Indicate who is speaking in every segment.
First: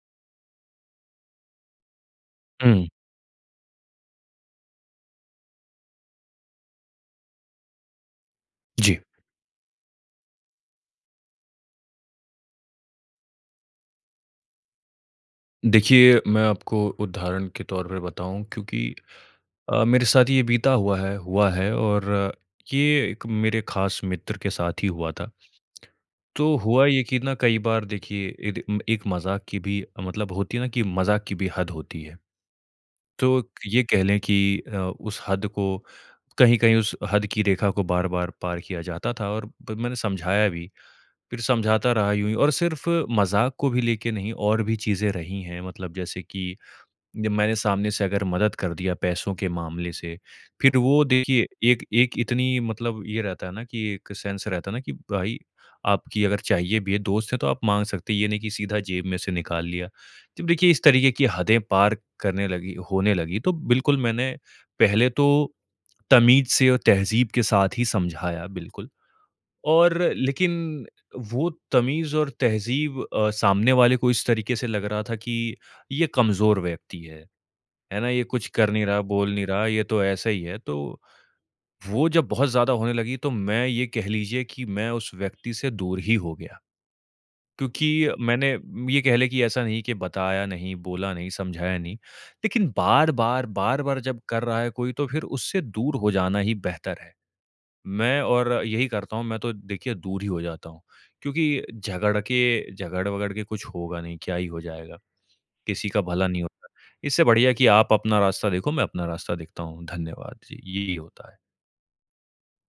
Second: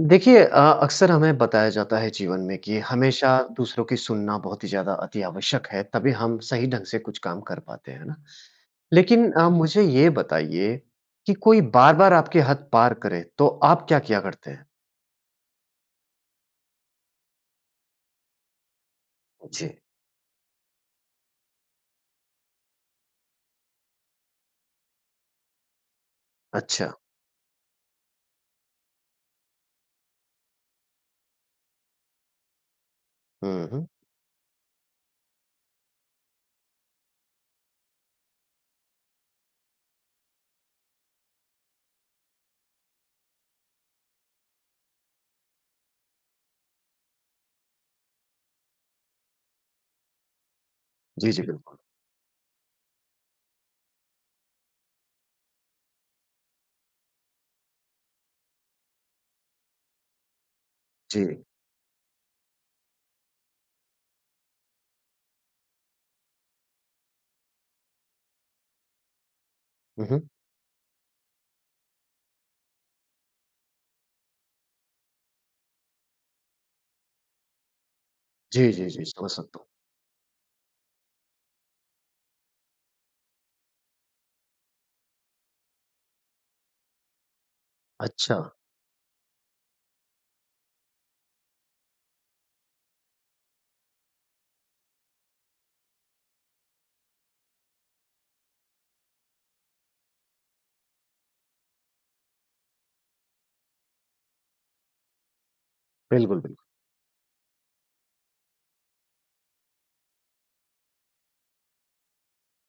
Speaker 1: देखिए अ, अक्सर हमें बताया जाता है जीवन में कि
Speaker 2: हुँ।
Speaker 1: हमेशा दूसरों की सुनना बहुत ही ज़्यादा अति आवश्यक है तभी हम सही ढंग से कुछ काम कर पाते हैं, है ना?
Speaker 2: जी।
Speaker 1: लेकिन अ, मुझे ये बताइए कि कोई बार-बार आपकी हद पार करे तो आप क्या किया करते हैं?
Speaker 2: देखिए, मैं आपको उदाहरण के तौर पे बताऊँ, क्योंकि
Speaker 1: जी।
Speaker 2: अ, मेरे साथ ये बीता हुआ है, हुआ है और ये एक मेरे ख़ास मित्र के साथ ही हुआ था। तो हुआ
Speaker 1: अच्छा।
Speaker 2: ये कि ना कई बार देखिए एद एक मज़ाक की भी मतलब होती है ना कि मज़ाक की भी हद होती है। तो
Speaker 1: हुँ,
Speaker 2: ये
Speaker 1: हुँ।
Speaker 2: कह लें कि अ, उस हद को, कहीं-कहीं उस हद की रेखा को बार-बार पार किया जाता था और मैंने समझाया भी। फिर समझाता रहा यूँ ही और सिर्फ़ मजाक को भी लेके नहीं और भी चीज़ें+ रही हैं मतलब जैसे कि जब मैंने सामने से अगर मदद कर दिया पैसों के मामले से। फिर वो
Speaker 1: जी, जी।
Speaker 2: देखिए
Speaker 1: बिल्कुल।
Speaker 2: एक एक इतनी मतलब ये रहता है ना कि एक सेंस रहता है ना, कि भाई आपकी अगर चाहिए भी है, दोस्त है, तो आप माँग सकते हैं। ये नहीं की सीधा जेब में से निकाल लिया। तो देखिए इस तरीके की
Speaker 1: जी।
Speaker 2: हदें पार करने लगी होने लगी तो बिल्कुल मैंने पहले तो तमीज़ से और तहजीब के साथ ही समझाया बिल्कुल। और
Speaker 1: हुँ, हुँ।
Speaker 2: लेकिन वो तमीज़ और तहज़ीब अ, सामने वाले को इस तरीके से लग रहा था कि ये कमजोर व्यक्ति है, है ना? ये कुछ कर
Speaker 1: जी,
Speaker 2: नहीं
Speaker 1: जी,
Speaker 2: रहा,
Speaker 1: जी। समझ
Speaker 2: बोल नहीं
Speaker 1: सकता हूँ।
Speaker 2: रहा, ये तो ऐसा ही है। तो वो जब बहुत ज़्यादा होने लगी तो मैं ये कह लीजिए कि मैं उस व्यक्ति से दूर ही हो गया। क्योंकि मैंने
Speaker 1: अच्छा।
Speaker 2: ये कह लें कि ऐसा नहीं कि बताया नहीं, बोला नहीं, समझाया नहीं। लेकिन बार-बार, बार-बार जब कर रहा है कोई तो फिर उससे दूर हो जाना ही बेहतर है। मैं और यही करता हूँ मैं तो देखिए दूर ही हो जाता हूँ। क्योंकि झगड़ के झगड़-वगड़ के कुछ होगा नहीं। क्या ही हो जाएगा? किसी का भला
Speaker 1: बिल्कुल,
Speaker 2: नहीं होता।
Speaker 1: बिल्कुल।
Speaker 2: इससे बढ़िया है कि आप अपना रास्ता देखो, मैं अपना रास्ता देखता हूँ। धन्यवाद। जी, यही होता है।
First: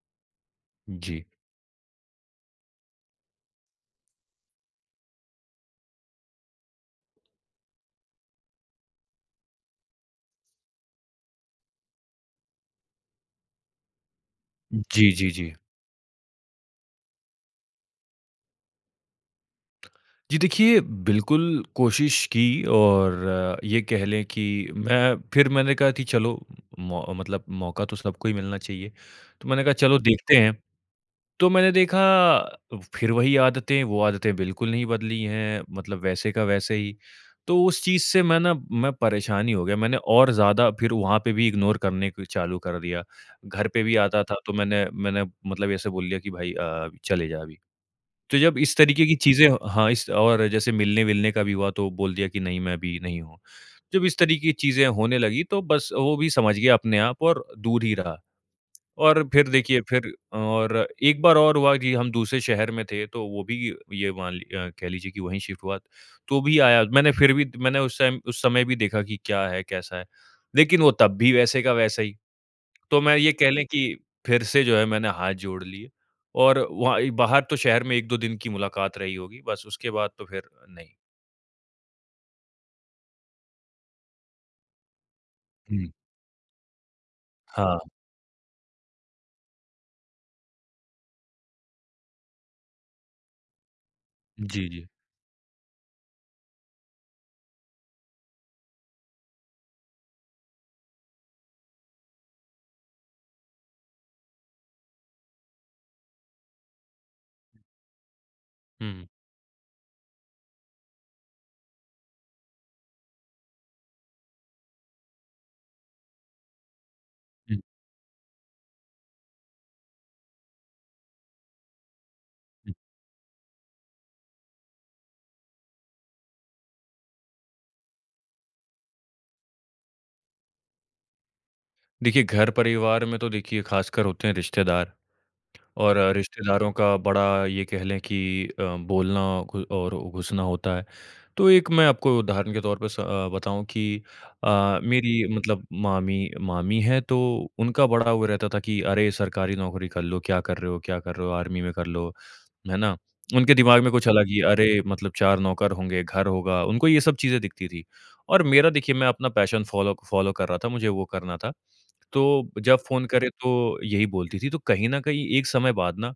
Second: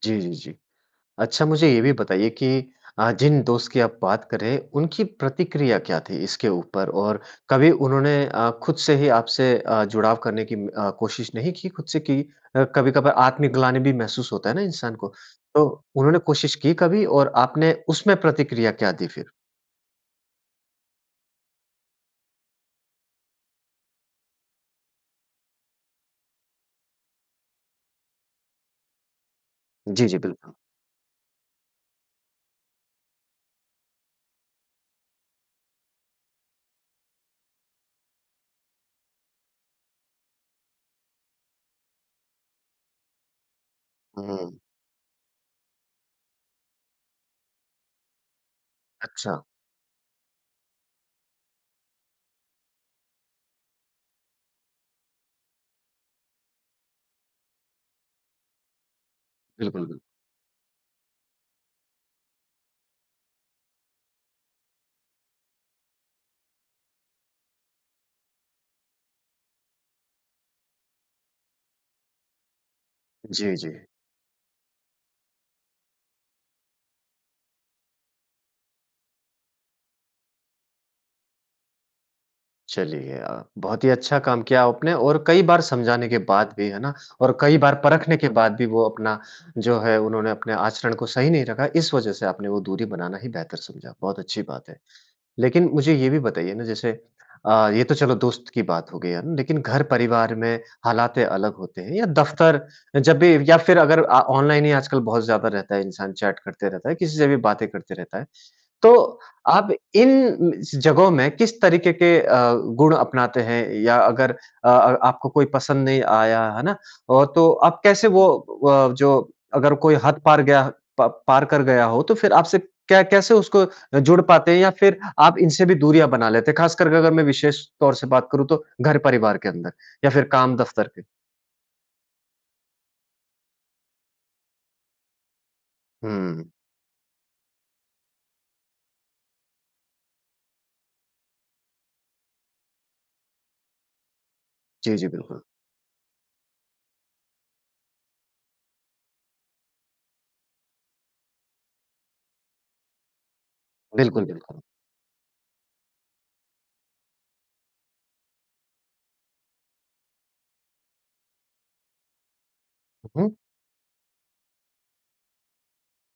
Speaker 1: जी, जी, जी,
Speaker 2: जी।
Speaker 1: अच्छा मुझे ये भी बताइये की अ, जिन दोस्त की आप बात कर रहे हैं उनकी प्रतिक्रिया क्या थी इसके ऊपर और कभी उन्होंने अ, खुद से ही आपसे अ, जुड़ाव करने की अ, कोशिश नहीं की खुद से की अ, कभी-कभार आत्मग्लानि भी महसूस होता है ना इंसान को।
Speaker 2: जी, जी, जी।
Speaker 1: तो उन्होंने कोशिश की कभी और आपने उसमें प्रतिक्रिया क्या दी फिर?
Speaker 2: जी, देखिए बिल्कुल कोशिश की और ये कह लें की मैं फिर मैंने कहा की चलो म मतलब मौका तो सबको ही मिलना चाहिए। तो मैंने कहा चलो
Speaker 1: जी, जी,
Speaker 2: देखते
Speaker 1: बिल्कुल।
Speaker 2: हैं, तो मैंने देखा फिर वही आदतें वो आदतें बिल्कुल नहीं बदली हैं मतलब वैसे का वैसे ही। तो उस चीज़ से मैं न मैं परेशान ही हो गया मैंने और ज़्यादा फिर वहाँ पे भी इग्नोर करने फिर चालू कर दिया। घर पे भी आता
Speaker 1: हुँ,
Speaker 2: था तो
Speaker 1: हुँ।
Speaker 2: मैंने मैंने मतलब ऐसे बोल दिया की भाई अ, चले जा अभी। तो जब इस तरीके की
Speaker 1: अच्छा।
Speaker 2: चीज़ें हो हाँ, और जैसे मिलने-विलने का भी हुआ तो बोल दिया की नहीं मैं अभी नहीं हूँ। जब इस तरीके की चीज़ें होने लगीं तो बस वो भी समझ गया अपने आप और दूर ही रहा। और फिर देखिए
Speaker 1: बिल्कुल, बिल्
Speaker 2: फिर और 1 बार और हुआ की हम दूसरे शहर में थे तो वो भी ये मान लि अ, कह लीजिए की वही शिफ्ट हुआ, तो भी आया मैंने फिर भी मैंने उस टाइम उस समय भी देखा की क्या है कैसा है? लेकिन वो तब भी वैसे का वैसा ही, तो मैं ये कह
Speaker 1: जी,
Speaker 2: लें
Speaker 1: जी।
Speaker 2: की फिर से जो है मैंने हाथ जोड़ लिए और वहाँ ही बाहर तो शहर में 1-2 दिन की मुलाकात रही होगी बस उसके बाद तो फिर, नहीं।
Speaker 1: चलिए, अ, बहुत ही अच्छा काम किया आपने और कई बार
Speaker 2: हुँ।
Speaker 1: समझाने के बाद भी है ना और कई बार
Speaker 2: हाँ।
Speaker 1: परखने के बाद भी वो अपना जो है उन्होंने अपने आचरण को सही नहीं रखा, इस वज़ह से आपने वो दूरी बनाना ही बेहतर समझा, बहुत अच्छी
Speaker 2: जी,
Speaker 1: बात है।
Speaker 2: जी।
Speaker 1: लेकिन मुझे ये भी बताइए ना जैसे अ, ये तो चलो दोस्त की बात हो गयी है, है ना? लेकिन घर-परिवार में हालातें अलग होते हैं या दफ़्तर जब भी या फिर अगर आ ऑनलाइन ही आजकल बहुत ज़्यादा रहता है इंसान चैट करते रहता है, किसी से भी बातें करते रहता है। तो
Speaker 2: हुँ।
Speaker 1: आप इन जगहों में किस तरीके के अ, गुण अपनाते हैं या अगर अ अ, आपको कोई पसंद नहीं आया, है ना? और तो
Speaker 2: हुँ।
Speaker 1: आप कैसे वो व अ, जो अगर कोई हद पार गया प पार कर गया हो। तो फिर आपसे
Speaker 2: हुँ।
Speaker 1: क्या कैसे उसको जुड़ पाते हैं या फिर आप इनसे भी दूरियाँ बना लेते हैं। ख़ास कर कर करके अगर मैं विशेष तौर से बात करूँ तो घर परिवार के अंदर या फिर काम दफ़्तर में?
Speaker 2: देखिए घर-परिवार में तो देखिए खासकर होते हैं रिश्तेदार। और
Speaker 1: हुँ।
Speaker 2: रिश्तेदारों का बड़ा ये कह लें कि अ, बोलना कोई और घुसना होता है। तो एक मैं आपको उदाहरण के तौर पे स अ, बताऊँ कि अ,
Speaker 1: जी, जी,
Speaker 2: मेरी
Speaker 1: बिल्कुल।
Speaker 2: मतलब मामी मामी हैं तो उनका बड़ा वो रहता था कि, "अरे! सरकारी नौकरी कर लो, क्या कर रहे हो क्या कर रहे हो? आर्मी में कर लो, है ना?" उनके दिमाग में कुछ
Speaker 1: बिल्कुल,
Speaker 2: अलग ही
Speaker 1: बिल्कुल।
Speaker 2: अरे! मतलब 4 नौकर होंगे, घर होगा, उनको ये सब चीजें दिखती थी। और मेरा देखिए मैं अपना पैशन फ़ॉलो फ़ॉलो कर रहा था मुझे वो करना था। तो, जब फ़ोन
Speaker 1: हुँ।
Speaker 2: करे तो यही बोलती थी। तो कहीं न कहीं एक समय बाद ना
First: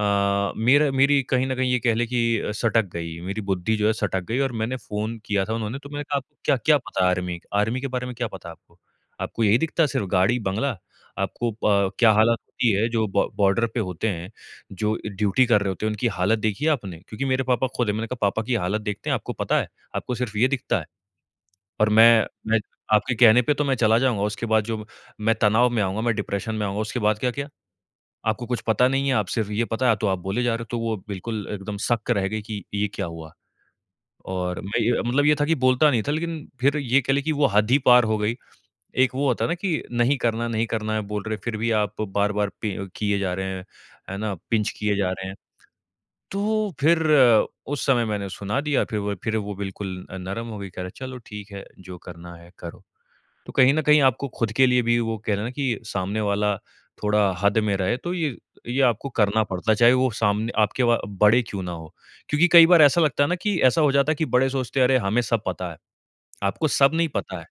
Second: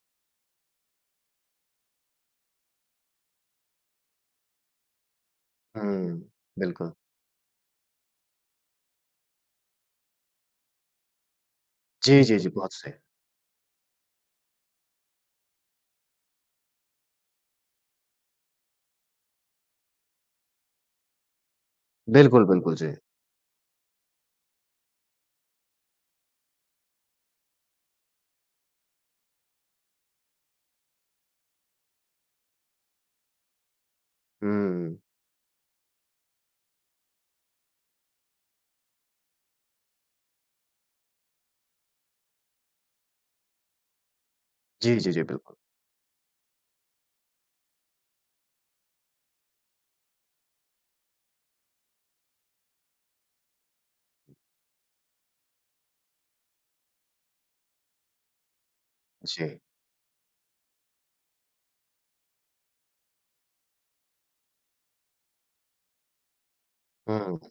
Speaker 2: अ, मेरा मेरी कहीं न कहीं ये कह लें कि अ, सटक गई मेरी बुद्धि जो है सटक गई और मैंने फ़ोन किया था उन्होंने तो मैंने
Speaker 1: हुँ।
Speaker 2: कहा, "आपको क्या-क्या
Speaker 1: बिल्कुल।
Speaker 2: पता है आर्मी आर्मी के बारे में क्या पता है आपको? आपको यही दिखता है सिर्फ़ गाड़ी-बंगला! आपको अ, प क्या
Speaker 1: जी, जी,
Speaker 2: हालत
Speaker 1: जी।
Speaker 2: होती
Speaker 1: बहुत
Speaker 2: है
Speaker 1: सही।
Speaker 2: जो ब बॉर्डर पे होते हैं, जो ड्यूटी कर रहे होते है, उनकी हालत देखी है आपने?" क्योंकि मेरे पापा खुद है। मैंने कहा पापा की हालत देखते है आपको पता है? आपको सिर्फ़ ये दिखता है। और मैं
Speaker 1: बिल्कुल,
Speaker 2: मैं
Speaker 1: बिल्कुल, जी।
Speaker 2: आपके कहने पे तो मैं चला जाऊँगा। उसके बाद जो मैं तनाव में आऊँगा मैं डिप्रेशन में आऊँगा। उसके बाद का क्या? आपको कुछ पता नहीं है आप सिर्फ़ ये पता है तो आप बोले जा रहे हो। तो वो बिल्कुल एकदम सक रह गयी कि, ये क्या हुआ? और मैं
Speaker 1: हुँ।
Speaker 2: ये मतलब ये था कि बोलता नहीं था, लेकिन फिर ये कह लें कि वो हद ही पार हो गयी। एक वो होता है ना कि नहीं करना है, नहीं करना है, बोल रहे हैं, फिर भी आप बार-बार पि किए जा रहे हैं, है ना? पिंच किए
Speaker 1: जी,
Speaker 2: जा
Speaker 1: जी, जी।
Speaker 2: रहे हैं।
Speaker 1: बिल्कु
Speaker 2: तो फिर उस समय मैंने सुना दिया फिर वो फिर वो बिल्कुल नरम हो गयी। कह रहे है चलो ठीक है जो करना है करो। तो कहीं न कहीं आपको खुद के लिए भी वो कहते है ना कि सामने वाला थोड़ा हद में रहे तो ये ये आपको करना
Speaker 1: जी।
Speaker 2: पड़ता है, चाहे वो सामने आपके वो बड़े क्यों ना हो। क्योंकि कई बार ऐसा लगता है ना कि ऐसा हो जाता है कि बड़े सोचते है अरे! हमे सब पता है। आपको सब नहीं
Speaker 1: हुँ।
Speaker 2: पता है,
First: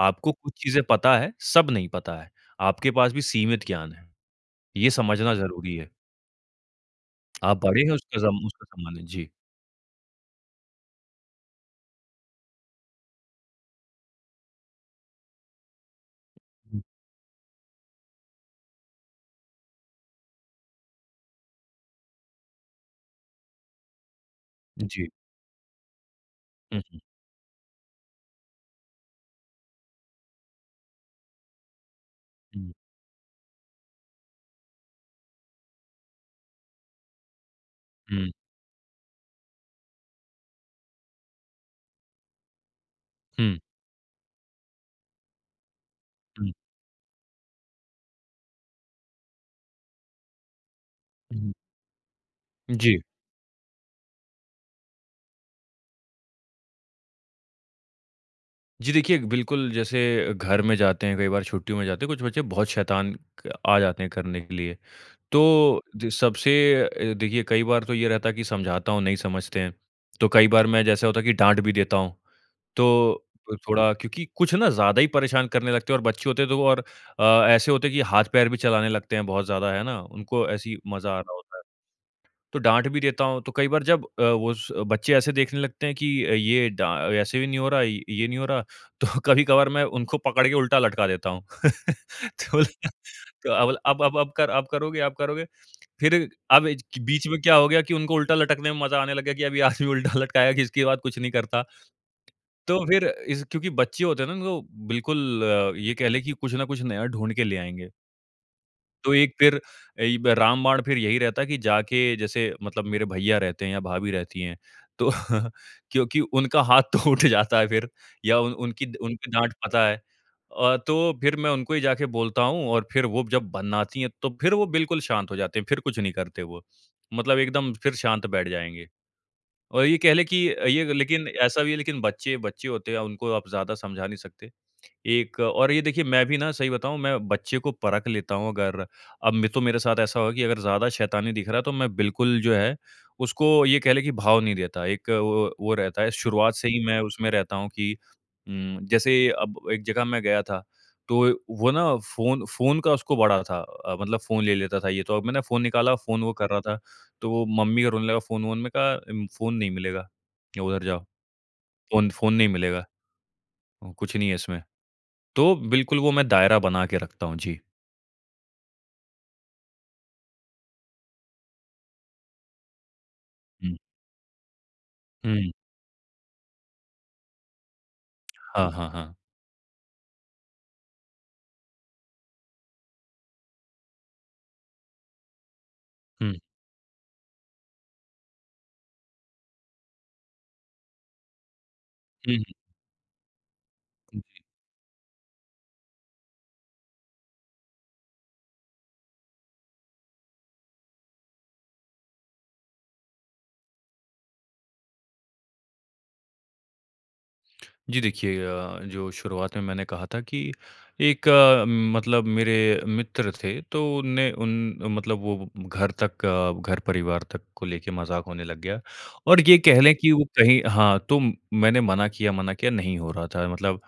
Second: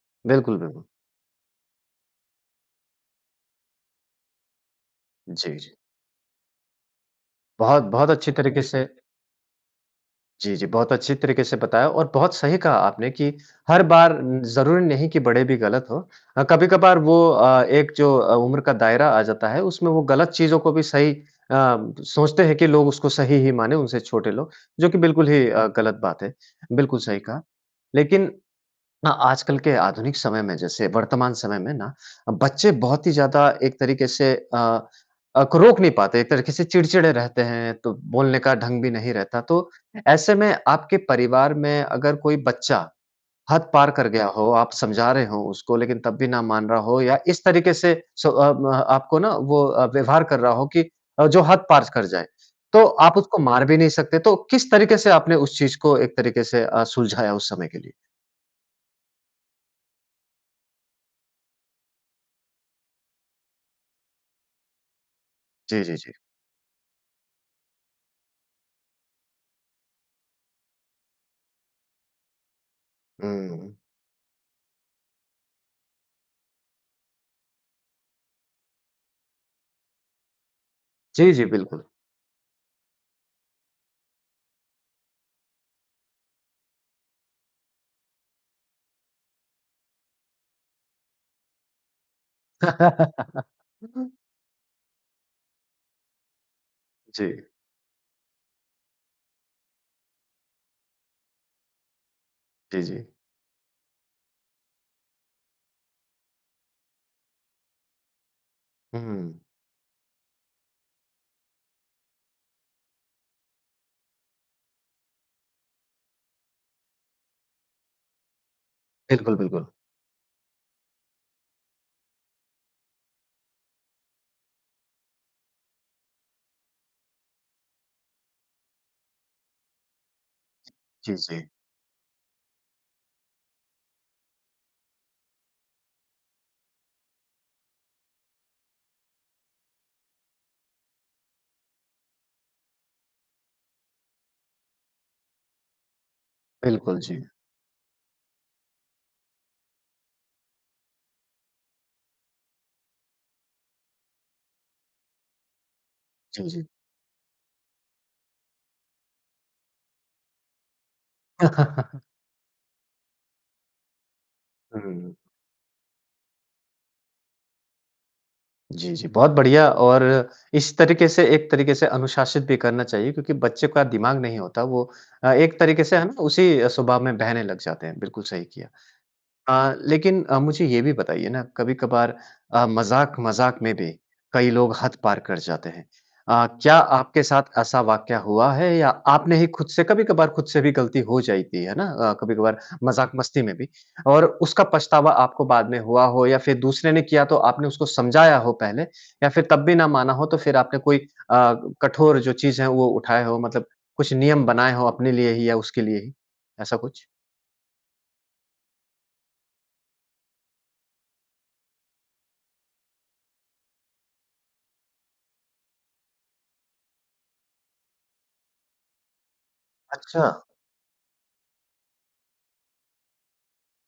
Speaker 2: आपको कुछ
Speaker 1: बिल्कुल,
Speaker 2: चीज़े
Speaker 1: बिल्कुल।
Speaker 2: पता है, सब नहीं पता है। आपके पास भी सीमित ज्ञान है, ये समझना
Speaker 1: जी, जी।
Speaker 2: ज़रुरी है। आप बड़े हैं
Speaker 1: बहुत-बहुत
Speaker 2: उसका
Speaker 1: अच्छी
Speaker 2: सम
Speaker 1: तरीके
Speaker 2: उसका
Speaker 1: से
Speaker 2: सम्मान है, जी।
Speaker 1: जी, जी। बहुत अच्छी तरीके से बताया और बहुत सही कहा आपने कि हर बार उम, ज़रूरी नहीं कि बड़े भी गलत हो, अ,
Speaker 2: हुँ।
Speaker 1: कभी-कभार वो अ, एक जो अ, उम्र का दायरा आ जाता है उसमें वो गलत चीज़ों को भी सही अ, सोचते हैं कि लोग उसको सही ही माने उनसे छोटे लोग जो कि
Speaker 2: जी।
Speaker 1: बिल्कुल ही अ, गलत बात है,
Speaker 2: हुँ,
Speaker 1: बिल्कुल
Speaker 2: हुँ।
Speaker 1: सही कहा। लेकिन हाँ आजकल के आधुनिक समय में जैसे वर्तमान समय में ना अ, बच्चे
Speaker 2: हुँ।
Speaker 1: बहुत ही ज़्यादा एक तरीके से अ, अक रोक नहीं पाते, एक तरीके से चिड़चिड़े रहते हैं तो
Speaker 2: हुँ।
Speaker 1: बोलने का ढंग भी नहीं रहता तो ऐसे में आपके परिवार में अगर कोई बच्चा
Speaker 2: हुँ।
Speaker 1: हद पार कर गया हो, आप समझा रहे हो उसको लेकिन तब भी ना
Speaker 2: हुँ।
Speaker 1: मान रहा हो या इस तरीके से सो अब आपको ना वो अ, व्यवहार कर रहा हो कि अ, जो
Speaker 2: हुँ।
Speaker 1: हद पार कर जाए तो
Speaker 2: जी।
Speaker 1: आप उसको मार भी नहीं सकते। तो किस तरीके से आपने उस चीज़ को एक तरीके से अ, सुलझाया उस समय के लिए?
Speaker 2: जी देखिए, बिल्कुल जैसे घर में जाते है कई बार छुट्टियों में जाते हैं कुछ बच्चे बहुत शैतान क आ जाते है करने के लिए।
Speaker 1: जी,
Speaker 2: तो
Speaker 1: जी,
Speaker 2: जो
Speaker 1: जी।
Speaker 2: सबसे अ, देखिए कई बार तो ये रहता है कि समझाता हूँ, नहीं समझते है। तो कई बार मैं जैसा होता है कि डाँट भी देता हूँ। तो,
Speaker 1: हुँ, हुँ।
Speaker 2: थोड़ा क्योंकि कुछ ना ज़्यादा ही परेशान करने लगते हैं और बच्चे होते हैं तो वो और अ, ऐसे होते है कि हाथ-पैर भी चलाने लगते है बहुत ज़्यादा है ना? उनको ऐसे ही मज़ा आ
Speaker 1: जी,
Speaker 2: रहा
Speaker 1: जी,
Speaker 2: होता है।
Speaker 1: बिल्कुल।
Speaker 2: तो डाँट भी देता हूँ तो कई बार जब अ, वो स बच्चे ऐसे देखने लगते है कि ये डा ऐसे भी नहीं हो रहा ये नहीं हो रहा तो कभी-कभार मैं उनको पकड़ के उल्टा लटका देता हूँ। तो तो अब ल अब अब अब कर अब करोगे? अब करोगे? फिर अब बीच में
Speaker 1: जी।
Speaker 2: क्या हो गया कि उनको उल्टा लटकने में मज़ा आने लग गया कि अब ये आदमी उल्टा लटकाया कि इसके बाद कुछ नहीं करता। तो
Speaker 1: जी,
Speaker 2: फिर
Speaker 1: जी।
Speaker 2: इज क्योंकि बच्चे होते है ना उनको बिल्कुल ये कह लें कि कुछ न कुछ नया ढूँढ के ले आएँगे। तो
Speaker 1: हुँ।
Speaker 2: एक फिर एइब रामबाण फिर यही रहता है कि जाके जैसे मतलब मेरे भैया रहते हैं या भाभी रहती हैं तो क्योंकि उनका हाथ तो उठ जाता है फिर या उ उनकी उनकी
Speaker 1: बिल्कुल,
Speaker 2: डाँट
Speaker 1: बिल्कुल।
Speaker 2: पता है। अ, तो फिर मैं उनको ही जाके बोलता हूँ और फिर वो जब बनाती हैं तो फिर वो बिल्कुल शांत हो जाते हैं फिर कुछ नहीं करते वो। मतलब एकदम फिर शांत बैठ जाएँगे। और ये कह ले कि अ,
Speaker 1: जी,
Speaker 2: लेकिन
Speaker 1: जी।
Speaker 2: ऐसा भी है लेकिन बच्चे, बच्चे होते हैं उनको आप ज़्यादा समझा नहीं सकते। एक और ये देखिए मैं भी ना सही बताऊँ मैं बच्चे को परख लेता हूँ अगर अब तो मेरे साथ ऐसा होगा कि अगर ज़्यादा शैतानी दिख रहा है तो मैं बिल्कुल जो है उसको ये कह ले कि भाव नहीं देता। एक वो वो रहता है शुरुआत से ही
Speaker 1: बिल्कुल,
Speaker 2: मैं
Speaker 1: जी।
Speaker 2: उसमें रहता हूँ कि उम, जैसे अब एक जगह मैं गया था तो वो ना फ़ोन फ़ोन का उसको बड़ा था। अ, मतलब फ़ोन ले लेता था ये तो अब मैंने फ़ोन निकाला, फ़ोन वो
Speaker 1: जी,
Speaker 2: कर रहा
Speaker 1: जी।
Speaker 2: था। तो वो मम्मी को रोने लगा फ़ोन-वोन मैंने कहा फ़ोन नहीं मिलेगा, उधर जाओ। फ़ोन फ़ोन नहीं मिलेगा। कुछ नहीं है इसमें
Speaker 1: हुँ, हुँ।
Speaker 2: तो बिल्कुल वो मैं दायरा बना के रखता हूँ, जी।
Speaker 1: जी, जी। बहुत बढ़िया और इस तरीक़े से एक तरीक़े से अनुशासित भी करना चाहिए क्योंकि बच्चे
Speaker 2: हुँ।
Speaker 1: का दिमाग़ नहीं होता वो अ,
Speaker 2: हुँ।
Speaker 1: एक तरीक़े से है ना उसी स्वभाव में बहने लग जाते हैं, बिल्कुल सही किया।
Speaker 2: हाँ, हाँ, हाँ।
Speaker 1: अ, लेकिन अ, मुझे ये भी बताइए ना कभी-कभार अ, मज़ाक-मज़ाक में भी कई लोग हद पार कर जाते हैं।
Speaker 2: हुँ।
Speaker 1: अ, क्या आपके साथ ऐसा वाक़या हुआ है या आपने ही खुद से कभी-कभार खुद से भी गलती हो जाती है ना? अ,
Speaker 2: हुँ, हुँ।
Speaker 1: कभी-कभार मजाक-मस्ती में भी
Speaker 2: हुँ,
Speaker 1: और
Speaker 2: जी।
Speaker 1: उसका पछतावा आपको बाद में हुआ हो या फिर दूसरे ने किया तो आपने उसको समझाया हो पहले या फिर तब भी ना माना हो तो फिर आपने कोई अ, कठोर जो चीज़ है वो उठाए हो मतलब कुछ नियम बनाए हो अपने लिए ही या उसके लिए ही ऐसा कुछ?
Speaker 2: जी देखिए अ, जो शुरुआत में मैंने कहा था कि एक मतलब मेरे मित्र थे। तो उन ने उन मतलब वो घर तक घर परिवार तक को लेके मज़ाक होने लग गया। और ये कह लें कि
Speaker 1: अच्छा।
Speaker 2: वो कहीं हाँ, तो मैंने मना किया मना किया, नहीं हो रहा था मतलब।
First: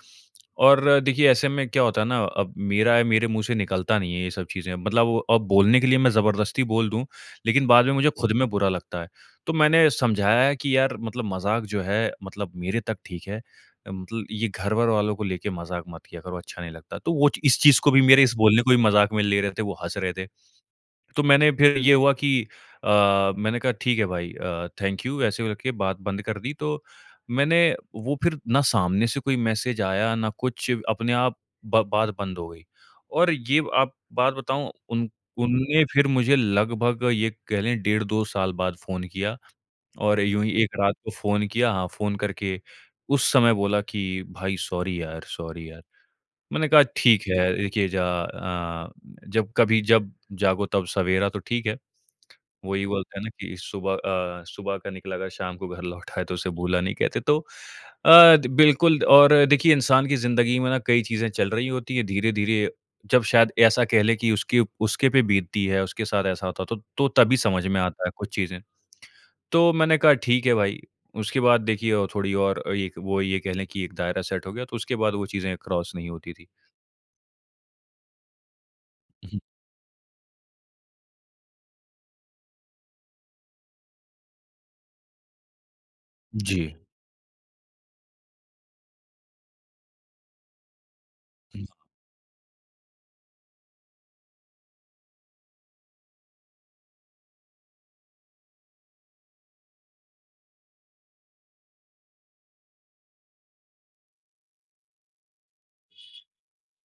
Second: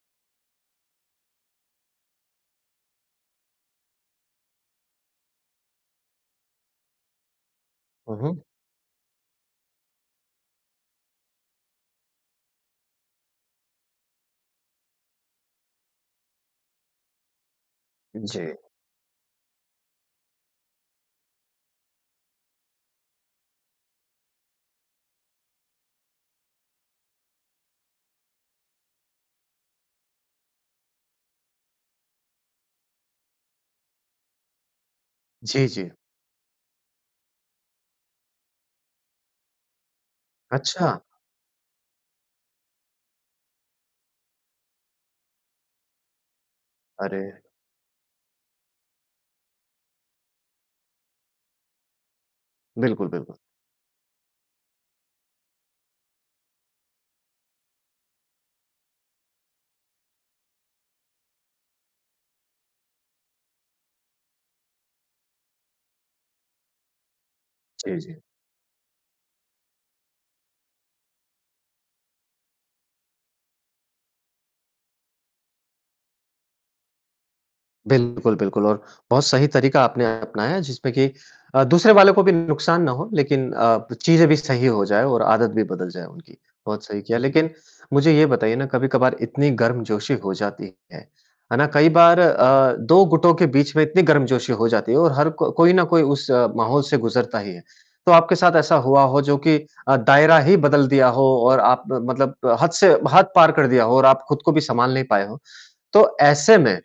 Speaker 2: और देखिए ऐसे में क्या होता है ना, अब मेरा है मेरे मुँह से निकलता नहीं है ये सब चीज़े। मतलब वो अब बोलने के लिए मैं ज़बरदस्ती बोल दूँ लेकिन बाद में मुझे
Speaker 1: हुँ,
Speaker 2: खुद
Speaker 1: हुँ।
Speaker 2: में बुरा लगता है। तो मैंने समझाया है कि, "यार! मतलब मज़ाक जो है मतलब मेरे तक ठीक है। मतलब ये घर-वर वालो को लेके मज़ाक मत किया करो, अच्छा नहीं लगता।" तो वो इस चीज़ को भी मेरे
Speaker 1: जी।
Speaker 2: बोलने को भी मज़ाक में ले रहे थे, वो हँस रहे थे। तो मैंने फिर ये हुआ कि, "अ, मैंने कहा ठीक है भाई अ, थैंक यू, ऐसे कर के बात बंद कर दी।" तो मैंने वो फिर ना सामने से कोई मैसेज़ आया ना कुछ अपने आप ब बात बंद हो गई। और ये आप बात बताऊँ उन उन
Speaker 1: जी,
Speaker 2: ने
Speaker 1: जी।
Speaker 2: फिर मुझे लगभग ये कह ले डेढ़ 2 साल बाद फ़ोन किया। और यूँ ही एक
Speaker 1: अच्छा।
Speaker 2: रात को फ़ोन किया हाँ, फ़ोन करके उस समय बोला कि, "भाई, सॉरी यार! सॉरी यार।" मैंने कहा, "ठीक
Speaker 1: अरे!
Speaker 2: है।" देखिए ज अ, जब कभी जब जागो तब सवेरा, तो ठीक है। वो ही
Speaker 1: बिल्कुल,
Speaker 2: बोलते हैं ना
Speaker 1: बिल्कुल।
Speaker 2: कि सुबह अ, सुबह का निकला अगर शाम को घर लौट आए तो उसे भूला नहीं कहते। तो अ, बिल्कुल और देखिए इंसान की ज़िंदगी में ना कई चीज़ें चल रही होती है। धीरे-धीरे जब शायद ऐसा कह लें कि उसकी उसके पे बीतती है, उसके साथ ऐसा होता है तो तो तभी समझ में
Speaker 1: जी,
Speaker 2: आता है
Speaker 1: जी।
Speaker 2: कुछ चीज़ें। तो मैंने कहा ठीक है भाई। उसके बाद देखिए थोड़ी और वो ये कह ले कि एक दायरा सेट हो गया तो उसके बाद वो चीज़े क्रॉस नहीं होती थी।
Speaker 1: बिल्कुल, बिल्कुल और बहुत
Speaker 2: हुँ, हुँ।
Speaker 1: सही तरीका आपने अपनाया जिसमें कि अ, दूसरे वाले को भी नुकसान ना हो लेकिन अ, चीज़ें भी सही हो जाए और आदत भी बदल जाए उनकी।
Speaker 2: जी।
Speaker 1: बहुत सही किया, लेकिन मुझे ये बताइए ना कभी-कभार इतनी गर्मजोशी हो जाती है, है ना? कई बार अ, 2 गुटों के बीच में इतनी गर्मजोशी हो जाती है और हर क कोई न कोई उस माहौल से गज़रता ही है, तो आपके साथ ऐसा हुआ हो जो कि अ, दायरा ही बदल दिया हो और आप मतलब अ, हद से हद पार कर दिया हो और आप खुद को भी सँभाल नहीं पाएँ हो तो ऐसे में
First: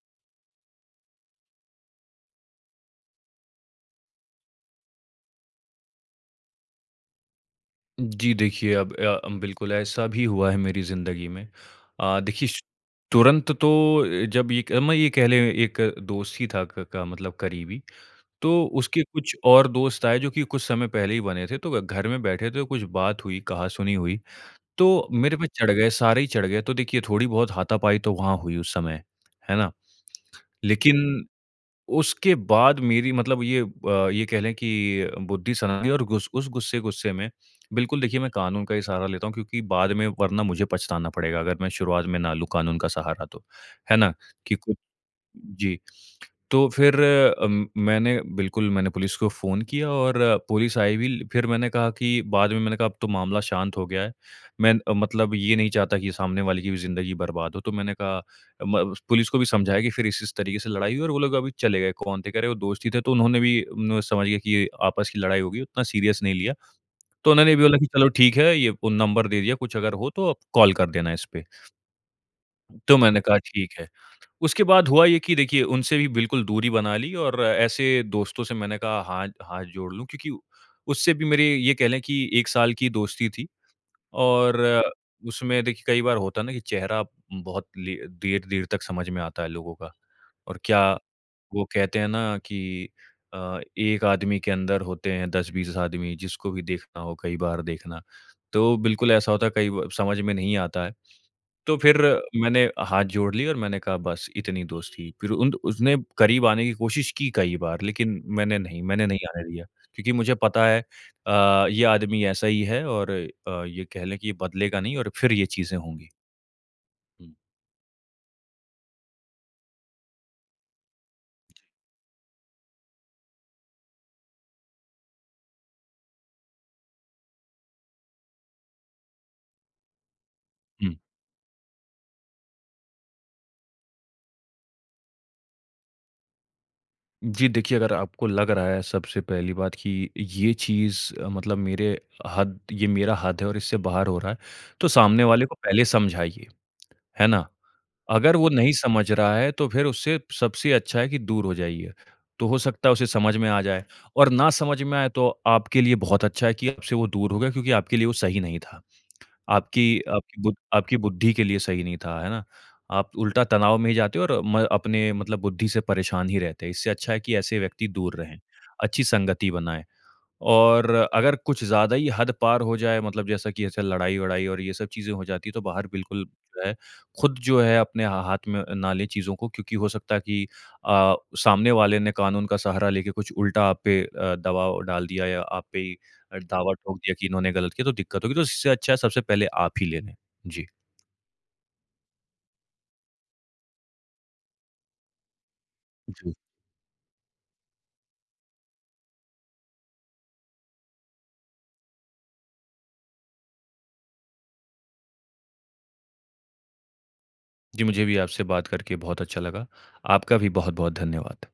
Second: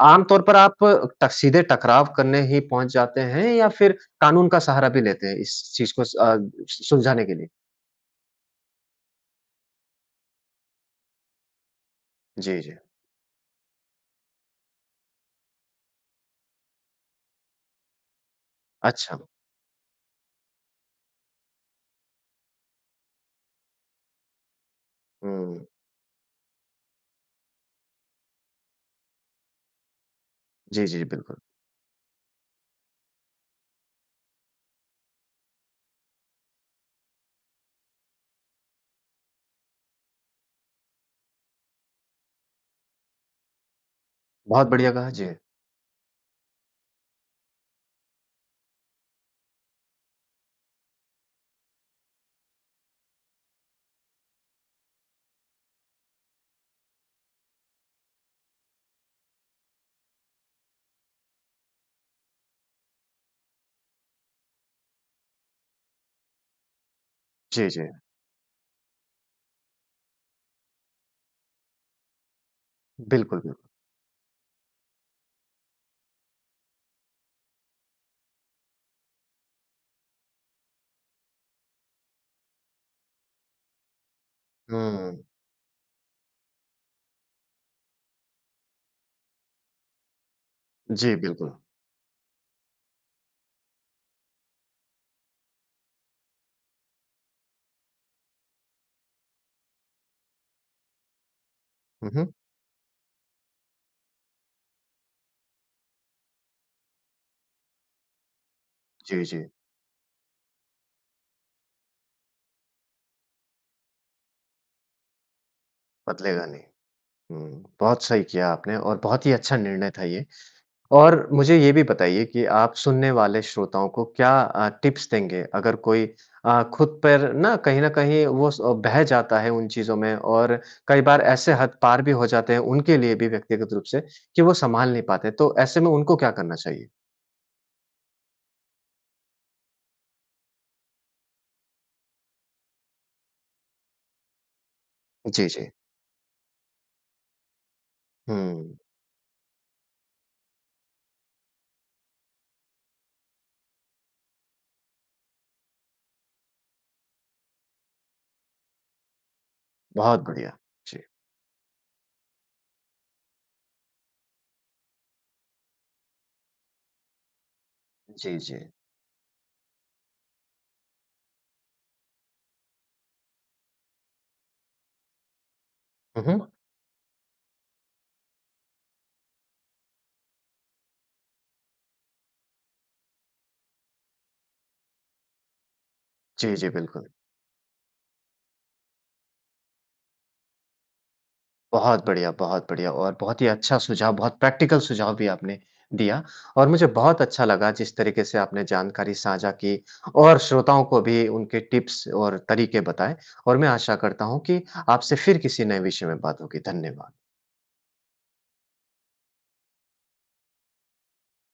Speaker 1: आम तौर पर आप ट सीधे टकराव करने ही पहुँच जाते हैं या फिर कानून का सहारा भी लेते हैं इस चीज़ को अ, सु सुलझाने के लिए?
Speaker 2: जी, देखिए अब अ, बिल्कुल ऐसा भी हुआ है मेरी ज़िन्दगी में। अ, देखिए
Speaker 1: जी,
Speaker 2: शु
Speaker 1: जी।
Speaker 2: तुरंत तो अ, जब ये क मैं ये कह लें एक दोस्त ही था क क मतलब करीबी, तो उसके
Speaker 1: अच्छा।
Speaker 2: कुछ और दोस्त आए जो कि कुछ समय पहले ही बने थे तो व घर में बैठे थे कुछ बात हुई, कहा सुनी हुई, तो मेरे पे
Speaker 1: हुँ।
Speaker 2: चढ़ गए, सारे ही चढ़ गए तो देखिए थोड़ी-बहुत हाथापाई तो वहाँ हुई उस समय। है ना?
Speaker 1: जी, जी,
Speaker 2: लेकिन
Speaker 1: बिल्कुल।
Speaker 2: उसके बाद मेरी मतलब ये अ, ये कह लें कि बुद्धि सनकी और गुस उस गुस्से-गुस्से में बिल्कुल देखिए, मैं कानून का ही सहारा लेता हूँ क्योंकि बाद में वरना मुझे पछताना पड़ेगा अगर मैं शुरुआत में ना लूँ कानून का सहारा तो। है ना? कि
Speaker 1: बहुत
Speaker 2: कुछ
Speaker 1: बढ़िया कहा, जी।
Speaker 2: जी, तो फिर अम, मैंने बिल्कुल मैंने पुलिस को फ़ोन किया और पुलिस आई भी ल फिर मैंने कहा कि बाद में मैंने कहा अब तो मामला शांत हो गया है। मैं अ, मतलब ये नहीं चाहता कि सामने वाले की भी ज़िन्दगी बर्बाद हो तो मैंने कहा म उस पुलिस को भी समझाया कि फिर इस-इस तरीके से लड़ाई हुई और वो लोग अभी चले गए कौन थे कह रहे वो दोस्त ही थे तो उन्होंने भी नू समझ गए कि आपस की लड़ाई हो गई उतना सीरियस नहीं लिया। तो उन्होंने भी
Speaker 1: जी,
Speaker 2: बोला कि
Speaker 1: जी।
Speaker 2: चलो ठीक है, ये फ़ोन नंबर दे दिया कुछ अगर हो तो कॉल कर देना इसपे। तो मैंने कहा
Speaker 1: बिल्कुल, बिल
Speaker 2: ठीक है, उसके बाद हुआ ये कि देखिए उनसे भी बिल्कुल दूरी बना ली और ऐसे दोस्तों से मैंने कहा हा हाथ जोड़ लूँ क्योंकि उससे भी मेरे ये कह लें कि 1 साल की दोस्ती थी और
Speaker 1: हुँ।
Speaker 2: उसमें देखिए कई बार होता है ना कि चेहरा उम, बहुत ले देर-देर तक समझ में आता है लोगों का। और क्या
Speaker 1: जी, बिल्कुल।
Speaker 2: वो कहते है ना कि अ, एक आदमी के अंदर होते हैं 10-20 आदमी जिसको भी देखना हो कई बार देखना। तो बिल्कुल ऐसा होता है कई ब समझ में नहीं आता है, तो फिर
Speaker 1: हुँ, हुँ।
Speaker 2: मैंने हाथ जोड़ लिए और मैंने कहा बस इतनी दोस्ती। फिर उन द उसने करीब आने की कोशिश की कई बार लेकिन मैंने नहीं मैंने
Speaker 1: जी,
Speaker 2: नहीं आने
Speaker 1: जी।
Speaker 2: दिया क्योंकि मुझे पता है अ, ये आदमी ऐसा ही है और अ, ये कह लें कि ये बदलेगा नहीं और फिर ये चीज़ें होंगी।
Speaker 1: बदलेगा नहीं।
Speaker 2: हुँ।
Speaker 1: हुँ, बहुत सही किया आपने और बहुत ही अच्छा निर्णय था ये और मुझे ये भी बताइए कि आप सुनने वाले श्रोताओं को क्या अ, टिप्स देंगे अगर कोई अ, खुद पर ना कहीं न कहीं वो स बह जाता है उन चीज़ों में और
Speaker 2: हुँ।
Speaker 1: कई बार ऐसे हद पार भी हो जाते हैं, उनके लिए भी व्यक्तिगत रूप से कि वो सँभाल नहीं पाते, तो ऐसे में उनको क्या करना चाहिए?
Speaker 2: जी, देखिए अगर आपको लग रहा है सबसे पहली बात कि ये चीज़ मतलब मेरे हद ये मेरा हद है और इससे बाहर हो रहा है, तो सामने
Speaker 1: जी,
Speaker 2: वाले को
Speaker 1: जी।
Speaker 2: पहले समझाइए, है ना? अगर वो नहीं
Speaker 1: हुँ।
Speaker 2: समझ रहा है तो फिर उससे सबसे अच्छा है कि दूर हो जाइए। तो हो सकता है उसे समझ में आ जाए। और ना समझ में आए तो आपके लिए बहुत अच्छा है कि आपसे वो दूर हो गया क्योंकि आपके लिए वो सही नहीं था। आपकी
Speaker 1: बहुत
Speaker 2: आपकी
Speaker 1: बढ़िया।
Speaker 2: बु आपकी
Speaker 1: जी।
Speaker 2: बुद्धि के लिए सही नहीं था, है ना? आप उल्टा तनाव में जाते और म अपने मतलब बुद्धि से परेशान ही रहते हो। इससे अच्छा है कि ऐसे व्यक्ति दूर
Speaker 1: जी,
Speaker 2: रहें,
Speaker 1: जी।
Speaker 2: अच्छी संगति बनाएँ। और अगर कुछ ज़्यादा ही हद पार हो जाए मतलब जैसा कि ऐसे लड़ाई-वड़ाई और ये सब चीज़ें हो जाती हैं तो बाहर
Speaker 1: हुँ,
Speaker 2: बिल्कुल
Speaker 1: हुँ।
Speaker 2: रहें। ख़ुद जो है अपने हा हाथ में ना ले चीज़ों को क्योंकि हो सकता है कि अ, सामने वाले ने कानून का सहारा लेके कुछ उल्टा आप पे अ, दबाव डाल दिया या आप पे ही
Speaker 1: जी, जी,
Speaker 2: दावा ठोक
Speaker 1: बिल्कुल।
Speaker 2: दिया कि इन्होने ग़लत किया तो दिक़्क़त होगी तो इससे अच्छा है सबसे पहले आप ही ले लें। जी।
Speaker 1: बहुत बढ़िया, बहुत बढ़िया और बहुत ही अच्छा सुझाव बहुत प्रैक्टिकल सुझाव भी आपने दिया।
Speaker 2: जी।
Speaker 1: और मुझे बहुत अच्छा लगा जिस तरीक़े से आपने जानकारी साझा की और श्रोताओं को भी उनके टिप्स और तरीक़े बताए, और मैं आशा करता हूँ कि आपसे फिर किसी नए विषय में बात होगी, धन्यवाद।
Speaker 2: जी, मुझे भी आपसे बात करके बहुत अच्छा लगा। आपका भी बहुत-बहुत धन्यवाद।